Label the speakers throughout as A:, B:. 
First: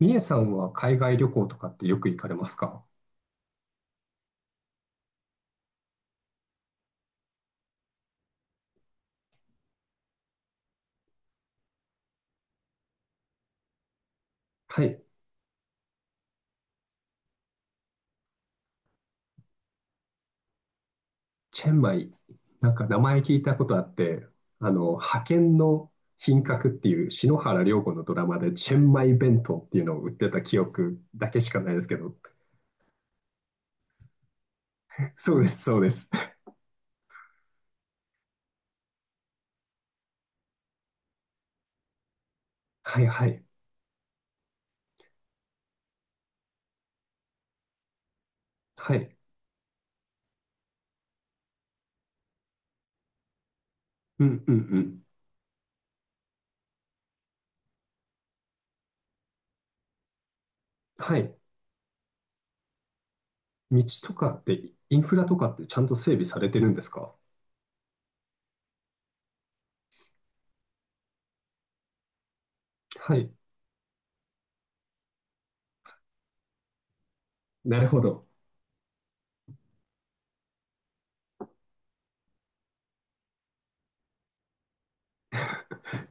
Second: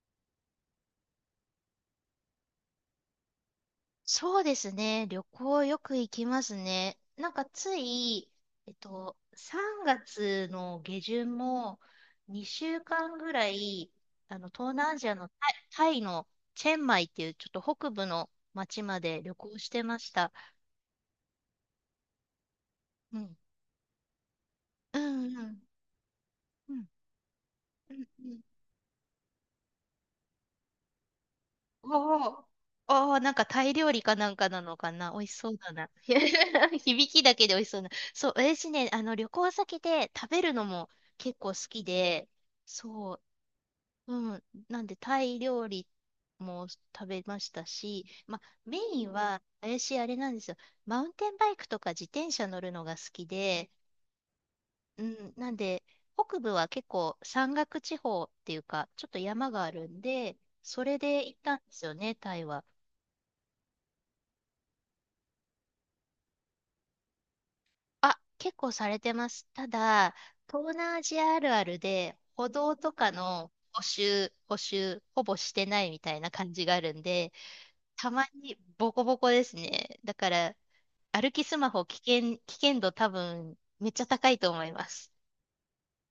A: みえさんは海外旅行とかってよく行かれますか？
B: そうですね。旅行よく行きますね。なんかつい、えっと、3月の下旬も2週間ぐらい、東
A: は
B: 南ア
A: い。
B: ジアのタイの、チェンマイっていうちょっと北部の町まで旅行してました。
A: チェンマイ。なんか名
B: う
A: 前聞
B: ん。
A: いたことあって、
B: う
A: 派
B: んう
A: 遣
B: ん
A: の品格っ
B: うん。
A: ていう篠原涼子
B: う
A: の
B: ん
A: ドラ
B: う
A: マ
B: ん。
A: でチェンマイ弁当っていうのを売ってた記憶だけしかないですけど。
B: おー、おー、なんかタイ料理かなんかなのかな。美味し
A: そうで
B: そう
A: す、
B: だ
A: そう
B: な。
A: です。
B: 響きだけで美味しそうな。そう、私ね、旅行先で食べるのも結構好きで、
A: はい
B: そ
A: はい。
B: うん。なんで、タイ料理も食べましたし、ま、メ
A: は
B: イン
A: い。
B: は、私、あれなんですよ。マウンテンバイクとか自転車乗るのが好きで、
A: うんうんう
B: う
A: ん。
B: ん。なんで、北部は結構山岳地方っていうか、ちょっと山があるんで、それ
A: は
B: で行
A: い。
B: ったんですよね、タイは。
A: 道とかって、インフラとかってちゃんと整備されてるんですか？
B: あ、結構されてます。ただ、東南アジアあるあるで、歩道とか
A: はい。
B: の補修、ほぼしてないみたいな感じがあるんで、
A: なるほ
B: た
A: ど。
B: まにボコボコですね。だから、歩きスマホ危険度多分、めっちゃ高いと思います。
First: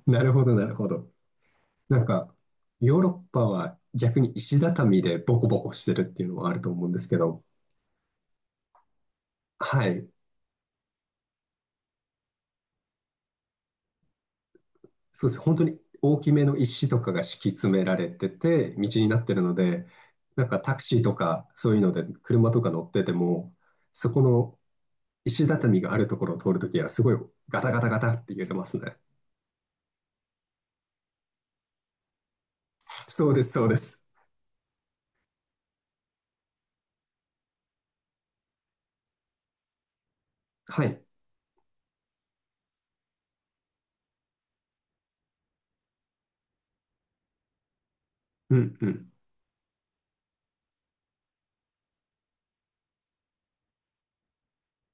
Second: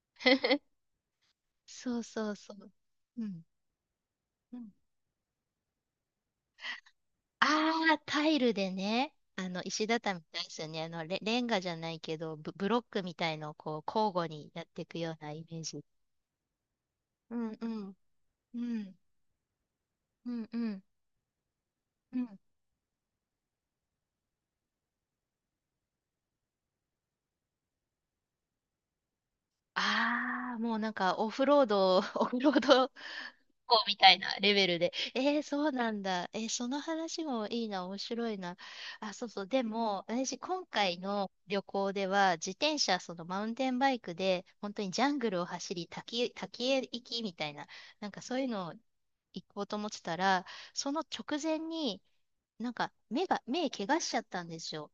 A: なるほど、な るほど。
B: そ
A: な
B: う
A: ん
B: そ
A: か、
B: うそう。
A: ヨーロ
B: う
A: ッパ
B: ん
A: は逆に
B: う
A: 石
B: ん。
A: 畳でボコボコしてるっていうのはあると思うんですけど、
B: ああ、タイルでね、石
A: はい、
B: 畳みたいですよね。あの、レンガじゃないけど、ブロックみたいのをこう、交互にやっていくよう
A: そう
B: な
A: です。
B: イ
A: 本
B: メー
A: 当に
B: ジ。
A: 大きめの石とかが
B: う
A: 敷
B: ん
A: き
B: う
A: 詰めら
B: ん。
A: れて
B: う
A: て、道
B: ん。
A: になってるので、
B: う
A: な
B: ん
A: ん
B: う
A: かタク
B: ん
A: シーとかそういうので
B: うん。
A: 車とか乗ってても、そこの石畳があるところを通るときはすごいガタガタガタって揺れますね。
B: ああ、もうなんかオフロード、オフロード
A: そうです、そう
B: こ
A: で
B: うみ
A: す。
B: たいなレベルで。えー、そうなんだ。えー、その話もいいな、面白いな。あ、そうそう。でも、私、今
A: は
B: 回
A: い。
B: の旅行では、自転車、そのマウンテンバイクで、本当にジャングルを走り、滝へ行きみたいな、なんかそういう
A: う
B: のを
A: んうん。
B: 行こうと思ってたら、その直前に、なんか目怪我しちゃったんですよ。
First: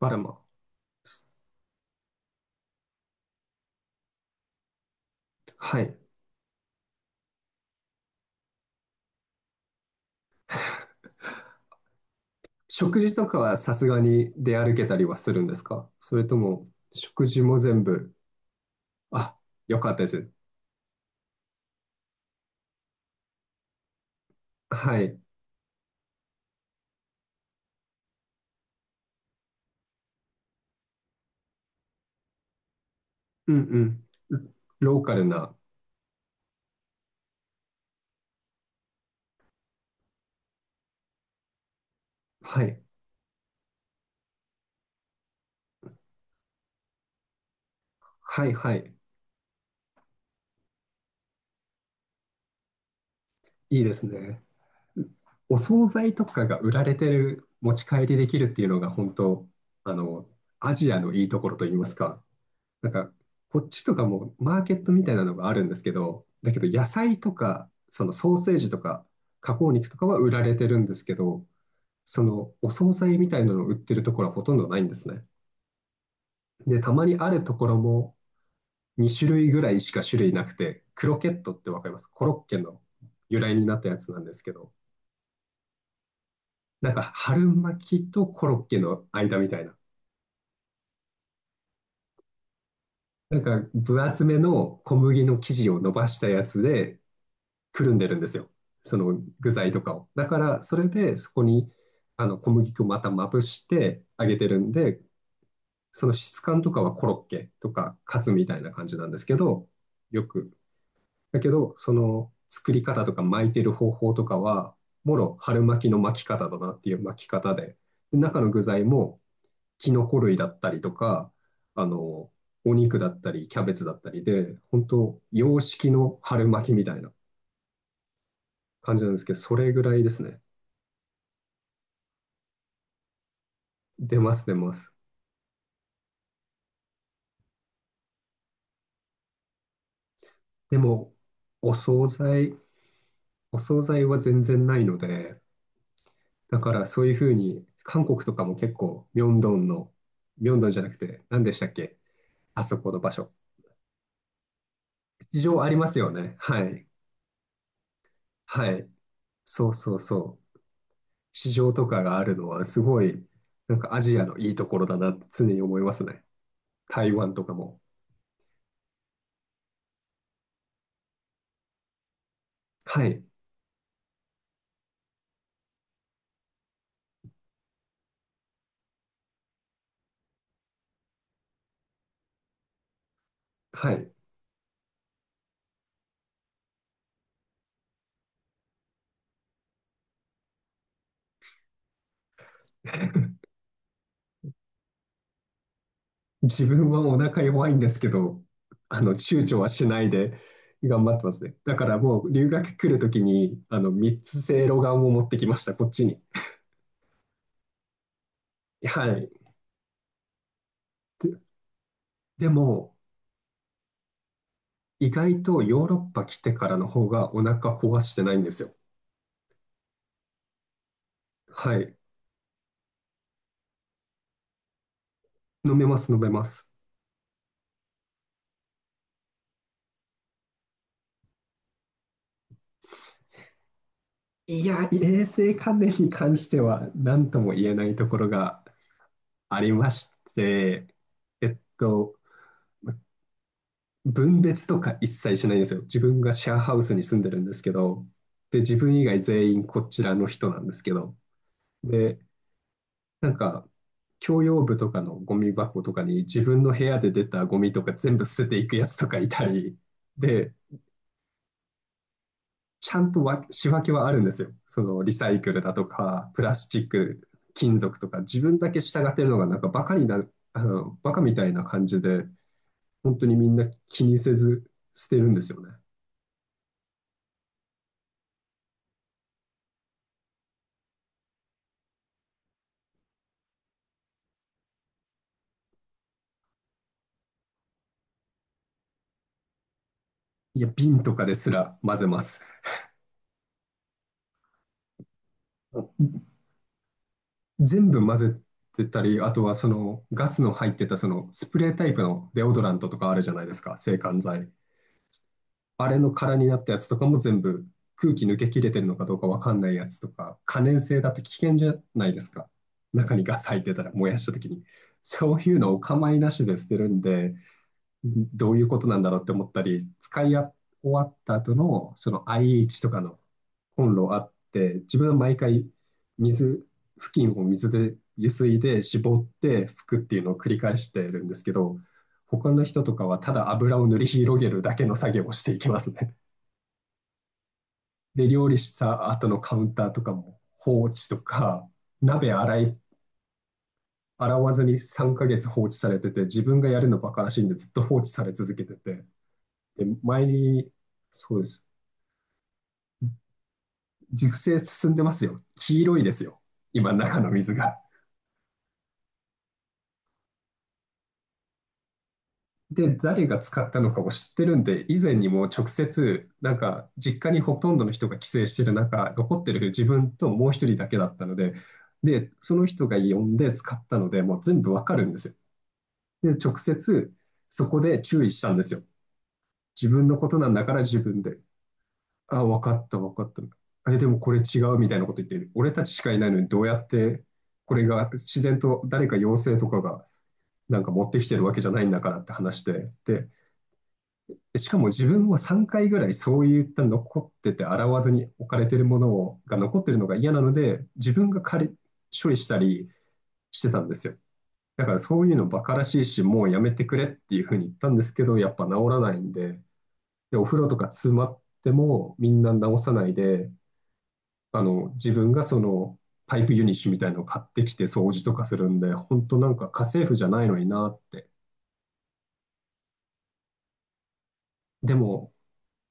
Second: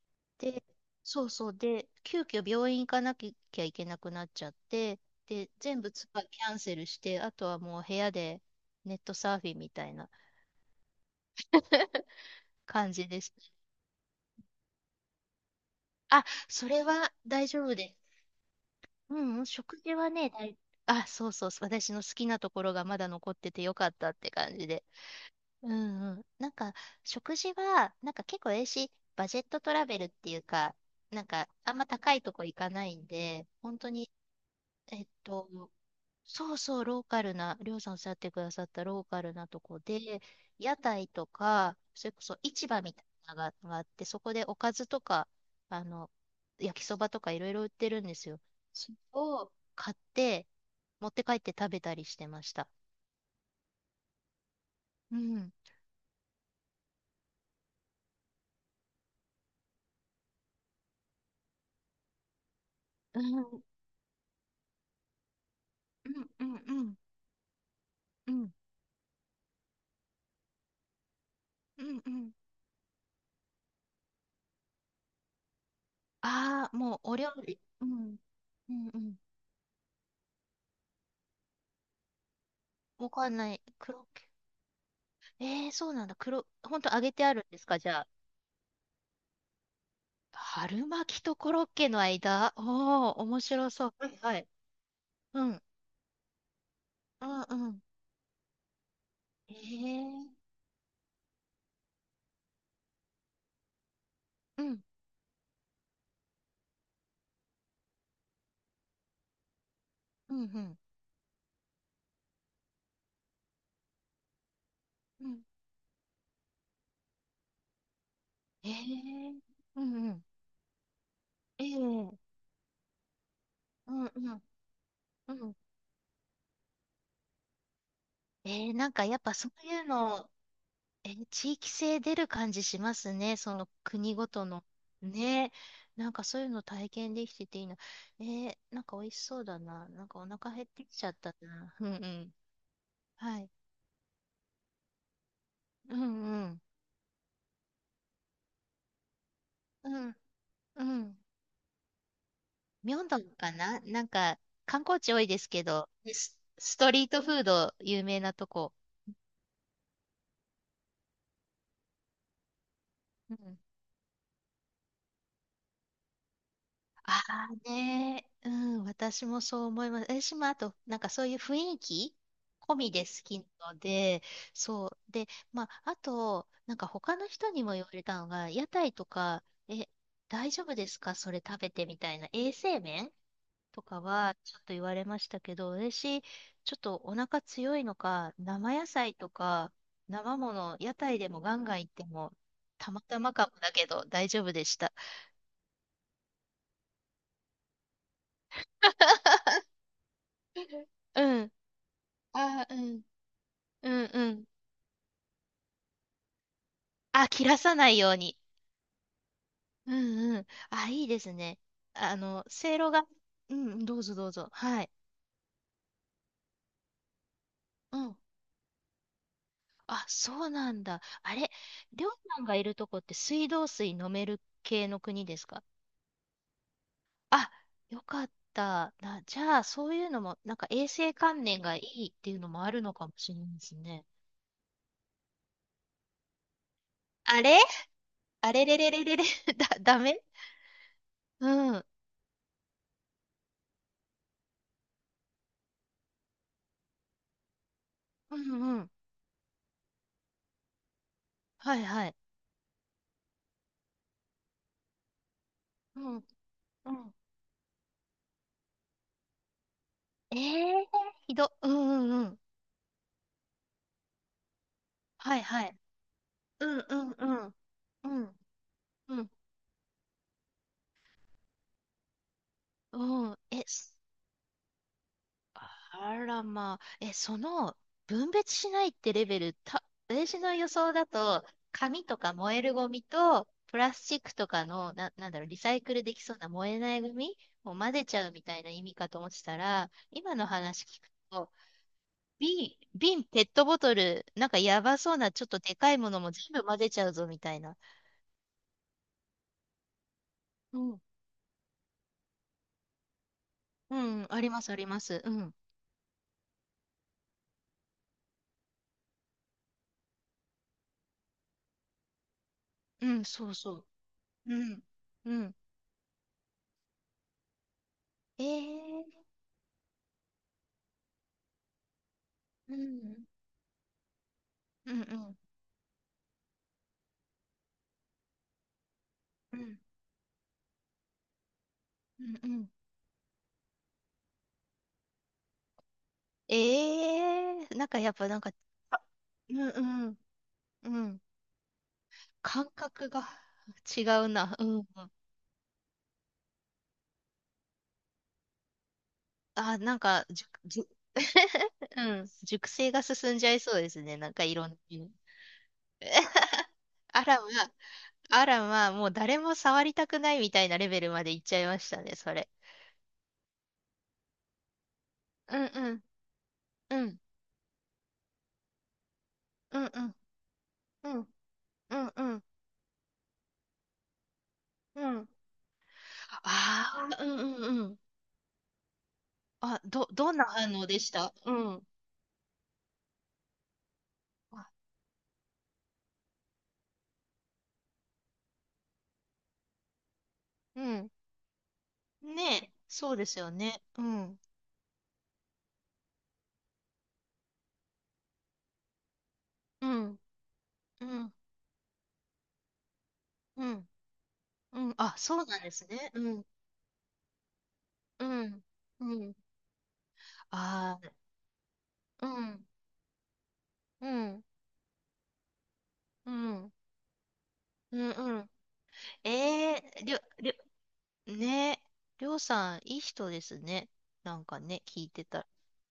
A: バラマ。
B: で、そうそう。で、急遽病院行かなきゃいけなくなっちゃって、で、
A: は
B: 全部
A: い。
B: ツアーキャンセルして、あとはもう部屋でネットサーフィンみたいな 感
A: 食
B: じ
A: 事
B: で
A: と
B: す。
A: かはさすがに出歩けたりはするんですか？それ
B: あ、
A: と
B: そ
A: も、
B: れは
A: 食事
B: 大
A: も
B: 丈夫
A: 全
B: で
A: 部、
B: す。う
A: あ、
B: んうん、食
A: よかっ
B: 事
A: たで
B: はね、
A: す。
B: 大。あ、そうそう、私の好きなところがまだ残っててよかったって感じで。
A: はい。
B: うんうん。なんか、食事は、なんか結構ええし、バジェットトラベルっていうか、なんか、あんま高いとこ行かないんで、
A: う
B: 本当
A: ん
B: に、
A: うん。ロ
B: え
A: ー
B: っ
A: カル
B: と、
A: な。
B: そうそう、ローカルな、りょうさんおっしゃってくださったローカルなとこで、屋台とか、それこそ
A: は
B: 市場
A: い。
B: みたいなのががあって、そこでおかずとか、あの、焼きそばとかいろいろ売ってるんですよ。
A: はいは
B: そ
A: い。
B: れを買って、持って帰って食べたりしてました。
A: いいですね。
B: うん。
A: お惣菜とかが売られてる、持ち帰りできるっていうのが本当、あの、アジアのいいところといいますか。なんか、
B: うん、う
A: こ
B: ん、
A: っちとかもマーケットみたいなのがあるんですけど、
B: う
A: だけど
B: ん、う
A: 野
B: ん、
A: 菜とか、その
B: う
A: ソー
B: ん、
A: セージとか、加工肉とかは売られてるんですけど、
B: うん、う
A: そ
B: ん。
A: のお惣菜みたいなのを売ってるところはほとんどないんですね。
B: ああ、
A: で、た
B: もう
A: ま
B: お
A: にあ
B: 料
A: ると
B: 理。
A: ころ
B: う
A: も
B: ん、うん、う
A: 2
B: ん。
A: 種類ぐらいしか種類なくて、クロケットってわかりますコロッケの
B: わかん
A: 由
B: な
A: 来
B: い。
A: になったや
B: 黒。
A: つなんですけど、
B: えー、そうなんだ。黒、ほん
A: な
B: と
A: ん
B: 揚
A: か
B: げてある
A: 春
B: んですか、
A: 巻
B: じゃあ。
A: きとコロッケの間みたいな。
B: 春巻きとコロッケの間、おお、
A: な
B: 面
A: んか
B: 白そう。
A: 分
B: はい
A: 厚
B: は
A: め
B: い。
A: の小麦の
B: う
A: 生
B: ん
A: 地を伸ばしたやつで
B: うんうん。
A: くるんでるんですよ。その具
B: え
A: 材とかを。だ
B: ー。
A: からそれでそこにあの小麦粉をまたまぶして揚げてる
B: う
A: ん
B: ん。
A: で、その質感とかはコロッケとかカツみたいな感じなんですけど、よ
B: うんう
A: く。
B: ん。
A: だけど、その作り方とか巻いてる方法とかは、も
B: う
A: ろ
B: ん。
A: 春巻きの巻き方だなっていう巻き方で、で中の具
B: え
A: 材も
B: ー。う
A: キ
B: ん
A: ノ
B: う
A: コ
B: ん。
A: 類だったりとか、
B: え
A: あの、
B: ー。
A: お肉だったり、キャベツ
B: う
A: だっ
B: ん
A: た
B: う
A: り
B: んうん。え
A: で、本当
B: え。うんうんうんうん、ええ。うんうん、ええ。うんうんうん、
A: 洋式の春巻きみたいな
B: ええ、なん
A: 感じ
B: か
A: なん
B: や
A: で
B: っ
A: す
B: ぱ
A: けど、
B: そ
A: そ
B: う
A: れ
B: い
A: ぐ
B: う
A: らいです
B: の、
A: ね。
B: えー、地域性出る感じしますね。その国
A: 出
B: ご
A: ます、
B: と
A: 出
B: の。
A: ます。
B: ね。なんかそういうの体験できてていいな。ええ、なんか美味しそうだな。なんかお腹減っ
A: で
B: てきちゃ
A: も、
B: った
A: お
B: な。うんう
A: 惣
B: ん。
A: 菜、
B: はい。
A: お惣菜は全然ないので、
B: うんう
A: だ
B: ん。
A: からそういうふうに、韓国とかも結構、ミョンドン
B: う
A: の、
B: ん
A: ミョンドンじゃ
B: う
A: なく
B: ん。
A: て、何でしたっけ？あそこの
B: 明
A: 場
B: 洞
A: 所。
B: かな、なんか、観光地多いで
A: 市
B: す
A: 場
B: け
A: あり
B: ど、
A: ますよね。は
B: ス
A: い。
B: トリートフード有名なと
A: は
B: こ。
A: い。そうそうそう。市場とかがあるのは、すごい、
B: うん。
A: なんかアジアのいいところだなって常に思いますね。台
B: あ
A: 湾とか
B: あ
A: も。
B: ね、うん、私もそう思います。私もあと、なんかそういう雰囲気込みで
A: は
B: 好
A: い。
B: きなので、そう。で、まあ、あと、なんか他の人にも言われたのが、屋台とか、え、大丈夫ですかそれ食べてみたいな。衛生面と
A: は
B: か
A: い。
B: はちょっと言われましたけど、私、ょっとお腹強いのか、生野菜とか、生もの、屋台でもガンガン行っても、たまたま かもだけど大丈夫でした。
A: 自分はお腹弱いんですけど、躊躇はし ないで頑張ってま
B: う
A: す
B: ん。
A: ね。だからもう留
B: あ、
A: 学来るときに、
B: うん
A: 三
B: うんう
A: つ
B: ん。
A: せいろがんを持ってきました、こっちに。
B: あ、切らさないように。
A: はい。
B: うんうん。あ、いいですね。あの、
A: で
B: せいろ
A: も、
B: が、うん、どうぞどうぞ。はい。
A: 意外とヨーロッパ来てからの方がお腹
B: う
A: 壊し
B: ん。
A: てないんですよ。
B: あ、そうなんだ。あれ、
A: はい。
B: りょうさんがいるとこって水道水飲める系の国ですか？
A: 飲めます、飲めます。
B: あ、よかった。な、じゃあ、そういうのも、なんか衛生観念がいいっていうのもあるのかもしれないですね。
A: いや、衛生関連に関しては何と
B: あ
A: も
B: れ、
A: 言えないところ
B: あ
A: が
B: れれれれれれ、
A: ありま
B: ダ
A: し
B: メ。
A: て、えっ
B: うん。
A: と、分別とか一切しないんですよ。自分がシェアハウスに住んでるんですけど、
B: う
A: で、自
B: んうん。
A: 分以外全員こちらの人なんですけど、
B: はいはい。
A: で、なんか、共用部とかのゴミ箱と
B: う
A: か
B: ん
A: に自分の部
B: う
A: 屋で
B: ん。
A: 出たゴミとか全部捨てていくやつとかいたり、
B: え
A: で、
B: え、ー、ひど。うんうんうん。
A: ちゃんと仕分けはあるんですよ。そのリサ
B: は
A: イ
B: い
A: クル
B: は
A: だ
B: い。
A: とか、プラ
B: う
A: スチ
B: ん
A: ッ
B: うん
A: ク、
B: うん。
A: 金属と
B: う
A: か、
B: ん
A: 自分だけ従っ
B: う
A: てる
B: ん。
A: のがなんかバカになる、バカみたいな感じで、本当
B: う
A: に
B: ん。
A: みん
B: え、
A: な気にせず捨てるんですよね。
B: あらまあ、え、その分別しないってレベル、た、私の予想だと、紙とか燃えるゴミと、プラスチックとかの、な、なんだろう、リサイクルできそうな燃えないゴミを混ぜちゃうみたいな意味かと思ってたら、今の
A: いや、
B: 話聞
A: 瓶
B: く
A: とかです
B: と、
A: ら混ぜます。
B: 瓶、瓶、ペットボトル、なんかやばそうな、ちょっとでかいものも全部混ぜちゃうぞみたいな。
A: 全部混ぜてたり、あとはそのガスの入っ
B: う
A: てた
B: ん、
A: そのスプレータイプのデオドラントとかあるじゃないですか、
B: う
A: 制汗
B: ん、あり
A: 剤。
B: ます、あります。うん、
A: あれの空になったやつとかも全部空気抜け切れてるのかどうかわかんないやつとか、可燃性だって危険じゃないですか。
B: う
A: 中に
B: ん、
A: ガ
B: そ
A: ス
B: う
A: 入っ
B: そ
A: てた
B: う。
A: ら燃やした時
B: う
A: に。
B: ん、
A: そ
B: う
A: うい
B: ん。
A: うのをお構いなしで捨てるんで、
B: え
A: どういうことなんだ
B: ー、
A: ろうって思ったり、使い終わった後のその
B: う
A: IH とかの
B: ん、
A: コンロあって、
B: う
A: 自
B: ん、う
A: 分は毎
B: ん。
A: 回水、布巾を水で湯水で絞っ
B: う
A: て拭
B: ん
A: くっていうのを繰り返してるんですけど、
B: う
A: 他
B: んう
A: の
B: ん。
A: 人とかはただ油を塗り広げるだけの作業をしていきますね。
B: ええ、なんかやっぱ
A: で、
B: なん
A: 料
B: か、
A: 理し
B: あ、
A: た後の
B: う
A: カウ
B: ん
A: ンターと
B: う
A: か
B: ん、
A: も放
B: う
A: 置と
B: ん。
A: か、鍋洗
B: 感
A: い、
B: 覚が違う
A: 洗わ
B: な。
A: ず
B: うん
A: に
B: うん。
A: 3ヶ月放置されてて、自分がやるのバカらしいんでずっと放置され続けてて、
B: あ、
A: で、
B: なんか、
A: 前
B: じゅ、
A: に、
B: じゅ、
A: そうです。
B: うん。熟成が進んじゃいそうですね。な
A: 熟
B: んかい
A: 成
B: ろんな。
A: 進んでますよ。黄色いですよ。今、中
B: あ
A: の
B: らま、
A: 水が。
B: あらま、もう誰も触りたくないみたいなレベルまでいっちゃいましたね、それ。
A: で、誰が使ったのかを知ってるんで、以前にも
B: うん
A: 直
B: うん、
A: 接、なんか、
B: う
A: 実
B: ん、
A: 家にほとんどの人が帰省してる中、残ってる
B: う
A: 自
B: ん、う
A: 分
B: ん、
A: ともう一人だけだ
B: う
A: った
B: ん、
A: ので、
B: う
A: で、
B: ん、う
A: その人が呼んで使ったので、もう全部わか
B: ん、
A: るんで
B: う
A: す
B: ん。
A: よ。で、直
B: あ
A: 接
B: あ、うんう
A: そ
B: ん
A: こ
B: うん。
A: で注意したんですよ。
B: あ、
A: 自分のこ
B: どん
A: と
B: な
A: なんだ
B: 反
A: から
B: 応で
A: 自
B: し
A: 分
B: た？
A: で。
B: うん。
A: あ、分かった、分かった。え、でもこれ違う
B: あ、
A: みたいなこと言ってる。俺たちしかいないのにどうやってこれが自然と誰か妖精とかがな
B: う
A: んか持っ
B: ん。
A: てきてるわけじゃないんだからって
B: ね
A: 話
B: え、
A: で。
B: そうで
A: で、
B: すよね。うん、
A: しかも自分は3回ぐらいそういった残ってて洗わずに置かれてるものをが残っ
B: う
A: てるのが
B: ん、
A: 嫌なので
B: う
A: 自分
B: ん、
A: が借り処理したりし
B: う
A: てたん
B: ん、
A: ですよ。
B: う
A: だか
B: ん。
A: ら
B: あ、
A: そうい
B: そ
A: うの
B: うな
A: バ
B: んで
A: カら
B: す
A: しい
B: ね。
A: し、
B: う
A: も
B: ん、
A: うやめてくれっていうふうに言ったんですけ
B: う
A: ど、やっ
B: ん、
A: ぱ治らな
B: う
A: いん
B: ん。
A: で、で、お風呂とか詰
B: あ
A: まっても
B: あ、
A: みん
B: う
A: な
B: ん、
A: 治さないで、
B: うん、
A: 自分がその
B: う
A: パイプユ
B: ん、
A: ニッシュみたいのを買ってきて
B: う
A: 掃
B: ん、
A: 除と
B: う
A: か
B: ん。
A: するんで、本当なんか
B: え
A: 家
B: え、
A: 政
B: り
A: 婦
B: ょ、
A: じゃない
B: り
A: のになって。
B: ょ、ねえ、りょうさん、いい人ですね。なんかね、
A: で
B: 聞いて
A: も、
B: たら。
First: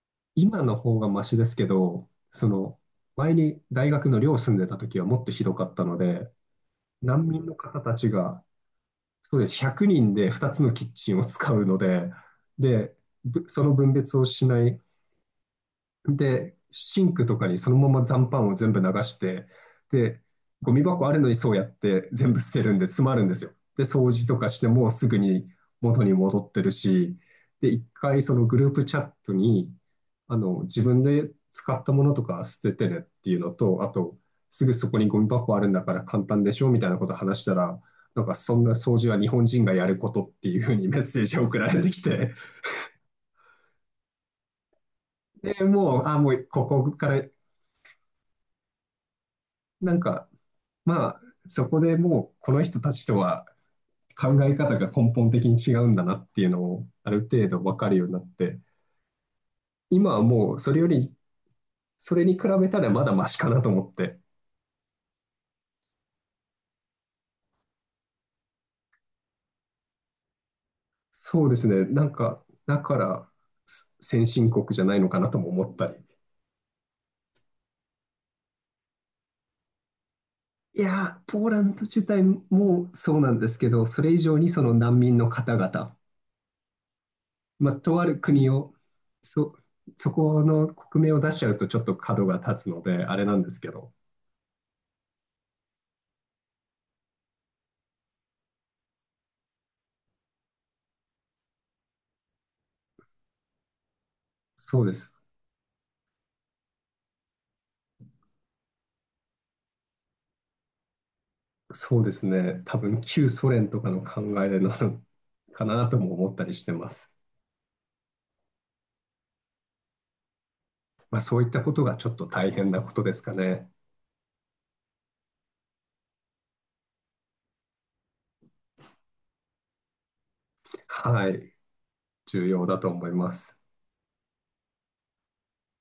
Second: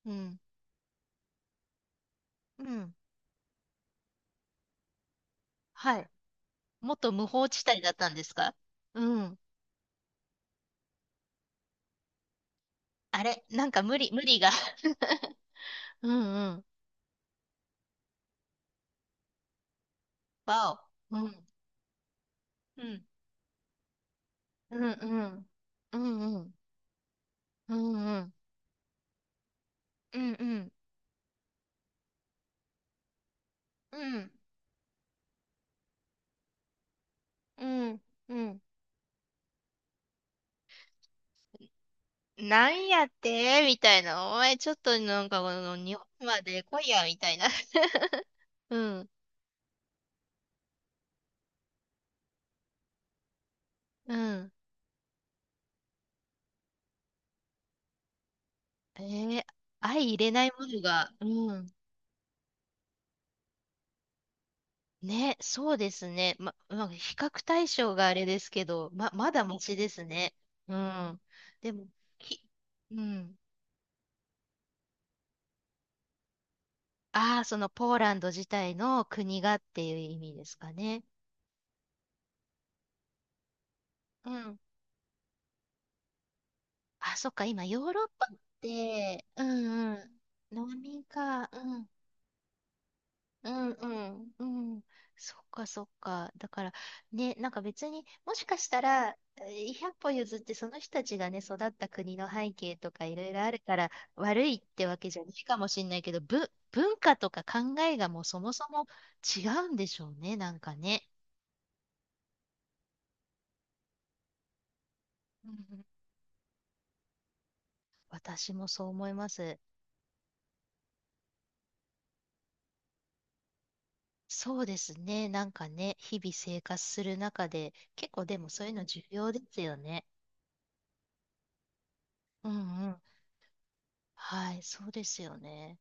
B: うん、
A: 今の方がマシですけど、そ
B: う
A: の、
B: ん。
A: 前に大学の寮住んでた時はもっとひどかったの
B: はい。
A: で、
B: 元無
A: 難民
B: 法
A: の
B: 地帯
A: 方
B: だっ
A: た
B: た
A: ち
B: んです
A: が、
B: か？う
A: そ
B: ん。
A: うです、100人で2つのキッチンを使うので、で、
B: あれ、
A: そ
B: なん
A: の
B: か
A: 分別
B: 無
A: を
B: 理
A: し
B: が。
A: ない
B: うんう
A: で、
B: ん。
A: シンクとかにそのまま残飯を全部流して、で、ゴ
B: わ
A: ミ箱あ
B: お。
A: る
B: う
A: のに
B: ん。
A: そうやって全部捨てるん
B: う
A: で
B: ん。
A: 詰まるんですよ。で、掃除とかして
B: う
A: も
B: んう
A: すぐに
B: ん。う
A: 元に
B: んう
A: 戻っ
B: ん。
A: てるし、で、
B: う
A: 一
B: んう
A: 回
B: ん。
A: そのグループチャットに、
B: うんうん。
A: 自分で使ったものとか捨ててねっていうのと、あ
B: う
A: と、
B: ん、
A: すぐそこにゴミ箱あるんだから簡単でしょみたいなこと話した
B: う
A: ら、
B: ん、
A: なんか
B: う
A: そ
B: ん。
A: んな掃除は日本人がやることっていうふうにメッセージを送られてきて、
B: なんやってみたいな。お前ちょっとなんかこ
A: で、
B: の日
A: もう、
B: 本
A: あ、も
B: ま
A: う
B: で
A: こ
B: 来い
A: こ
B: や、
A: か
B: み
A: ら、
B: たいな。うん、
A: なんかまあ、そこでもうこの人たちとは
B: う
A: 考
B: ん。
A: え方が根本的に違うんだなっていうのをある程度分かるようになって、
B: えー、相
A: 今
B: 入
A: は
B: れない
A: もう
B: も
A: そ
B: の
A: れよ
B: が、
A: り、
B: うん。
A: それに比べたらまだマシかなと思って、
B: ね、そうですね。まあ、比較対象があれですけど、まだマシですね。うん。
A: そうです
B: で
A: ね、
B: も、
A: なん
B: き、
A: か、だか
B: う
A: ら
B: ん。
A: 先進国じゃないのかなとも思ったり。
B: ああ、そのポーランド自体の国がっていう意味ですか
A: い
B: ね。
A: やー、ポーランド自体もそうなんですけど、それ以
B: う
A: 上に
B: ん、
A: その難民の方々、
B: あ、そっか、今、
A: まあ、
B: ヨー
A: と
B: ロ
A: あ
B: ッ
A: る
B: パっ
A: 国を、
B: て、う
A: そ、
B: んう
A: そこの
B: ん、飲み
A: 国名を出しち
B: か、
A: ゃうとち
B: う
A: ょっ
B: ん、
A: と角が立つので、あれなんで
B: う
A: す
B: ん
A: け
B: う
A: ど、
B: んうん、そっかそっか。だから、ね、なんか別に、もしかしたら、えー、100歩譲ってその人たちがね、育った国の背景とかいろいろあるから、悪いっ
A: そう
B: て
A: で
B: わけ
A: す。
B: じゃないかもしれないけど、文化とか考えがもうそもそも違うんでしょうね、なんかね。
A: そうですね。多分旧ソ連とかの考えなの
B: う ん
A: か
B: うん、
A: なとも思ったりしてます。
B: 私もそう思います。
A: まあ、そういったことがちょっと大変なことですかね。
B: そうですね。なんかね、日々生活する中で、結構でもそういうの重要ですよね。
A: はい。重
B: うん
A: 要だと
B: うん。
A: 思います。
B: はい、そうですよね。